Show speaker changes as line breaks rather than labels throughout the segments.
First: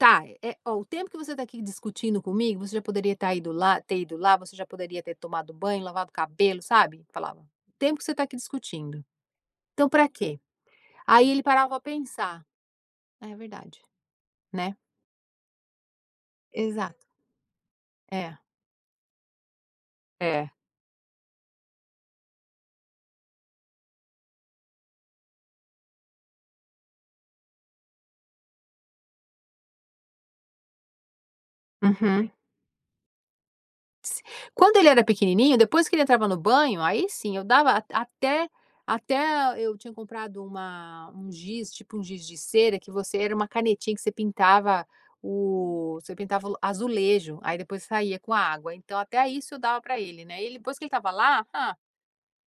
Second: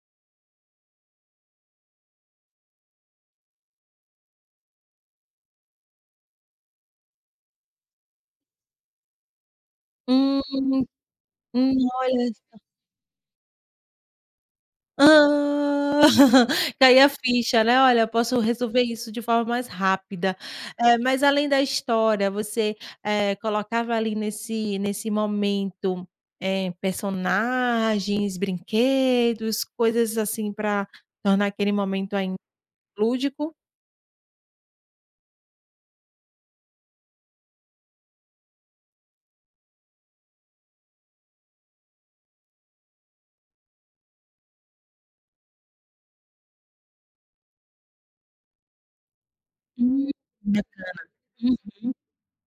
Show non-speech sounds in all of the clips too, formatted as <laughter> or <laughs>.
Tá. Eh, ó, o tempo que você tá, aqui, discutindo comigo, você já, poderia estar ido lá ter ido, lá. Você já poderia ter tomado banho, lavado o cabelo, sabe. Falava: "O tempo que você tá aqui discutindo. Então, pra quê?"
Hum.
Aí, ele parava
Hum.
pra
Olha,
pensar,
só.
"É verdade". Né.
Hã. <giggles>
Exato.
Caía a ficha, né. Olha eu
É.
posso resolver isso de forma mais rápida.
É.
Eh, mas além da história, você, eh, colocava, ali, nesse nesse momento, eh, personagens, brinquedos, coisas, assim, pra tornar aquele momento
Uhum.
ainda mais lúdico?
Quando ele era pequenininho, depois, que ele entrava no banho, aí, sim, eu dava at até até e, eu tinha comprado uma um giz, tipo, um giz de cera que você era uma canetinha, que você pintava o você pintava o azulejo. Aí, depois, saía com água. Então, até isso eu dava pra
Hum.
ele, né. E ele depois que
Bacana.
ele estava lá, hã,
Uhum.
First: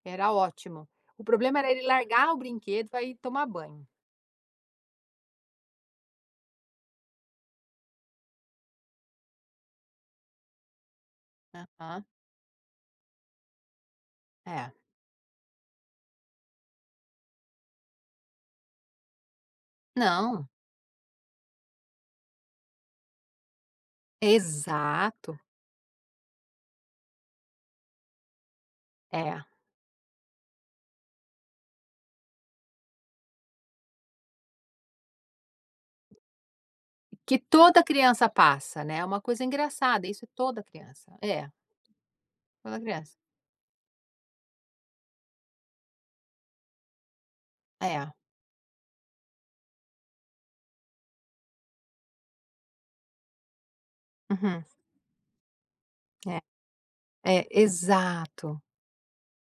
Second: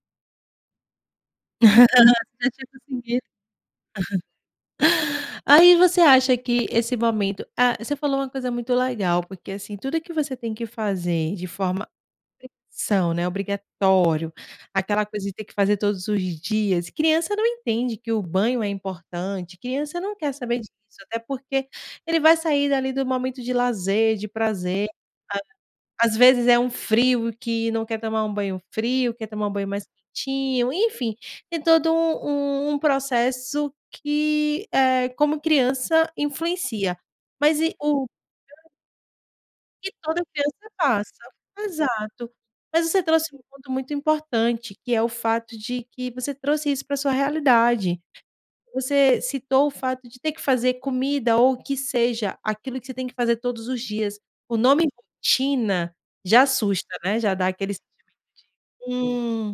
era ótimo. O problema era ele
<laughs>
largar o
Você já tinha
brinquedo pra ir
conseguido.
tomar banho.
Aí você acha que esse momento, ah, você falou uma coisa muito legal. Porque, assim, tudo que você tem que fazer de forma,
Aham.
sob pressão, né, obrigatório.
É.
Aquela coisa de ter que fazer todos os dias. Criança não entende que o banho é importante. Criança não quer
Não.
saber disso, até porque, ele vai sair dali do momento de lazer, de prazer, como
Exato.
se fala. Às vezes, é um frio que não quer tomar um banho frio. Quer
É.
tomar um banho mais quentinho, enfim. Tem todo um um um processo que, eh, como criança, influencia.
Que
Mas, e
toda
o
criança
<unintelligible>
passa, né. É uma coisa
Que
engraçada
toda
isso, toda
criança
criança.
passa.
É.
Exato.
Toda
Mas você
criança.
trouxe um ponto muito importante, que é o fato de que você trouxe isso pra a sua realidade.
É.
Você citou o fato de ter que fazer comida ou o que seja, aquilo que você tem que fazer todos os dias. O
Uhum.
nome "rotina"
É.
já, assusta, né, já
É.
dá aquele sentimento
Exato.
de, hum.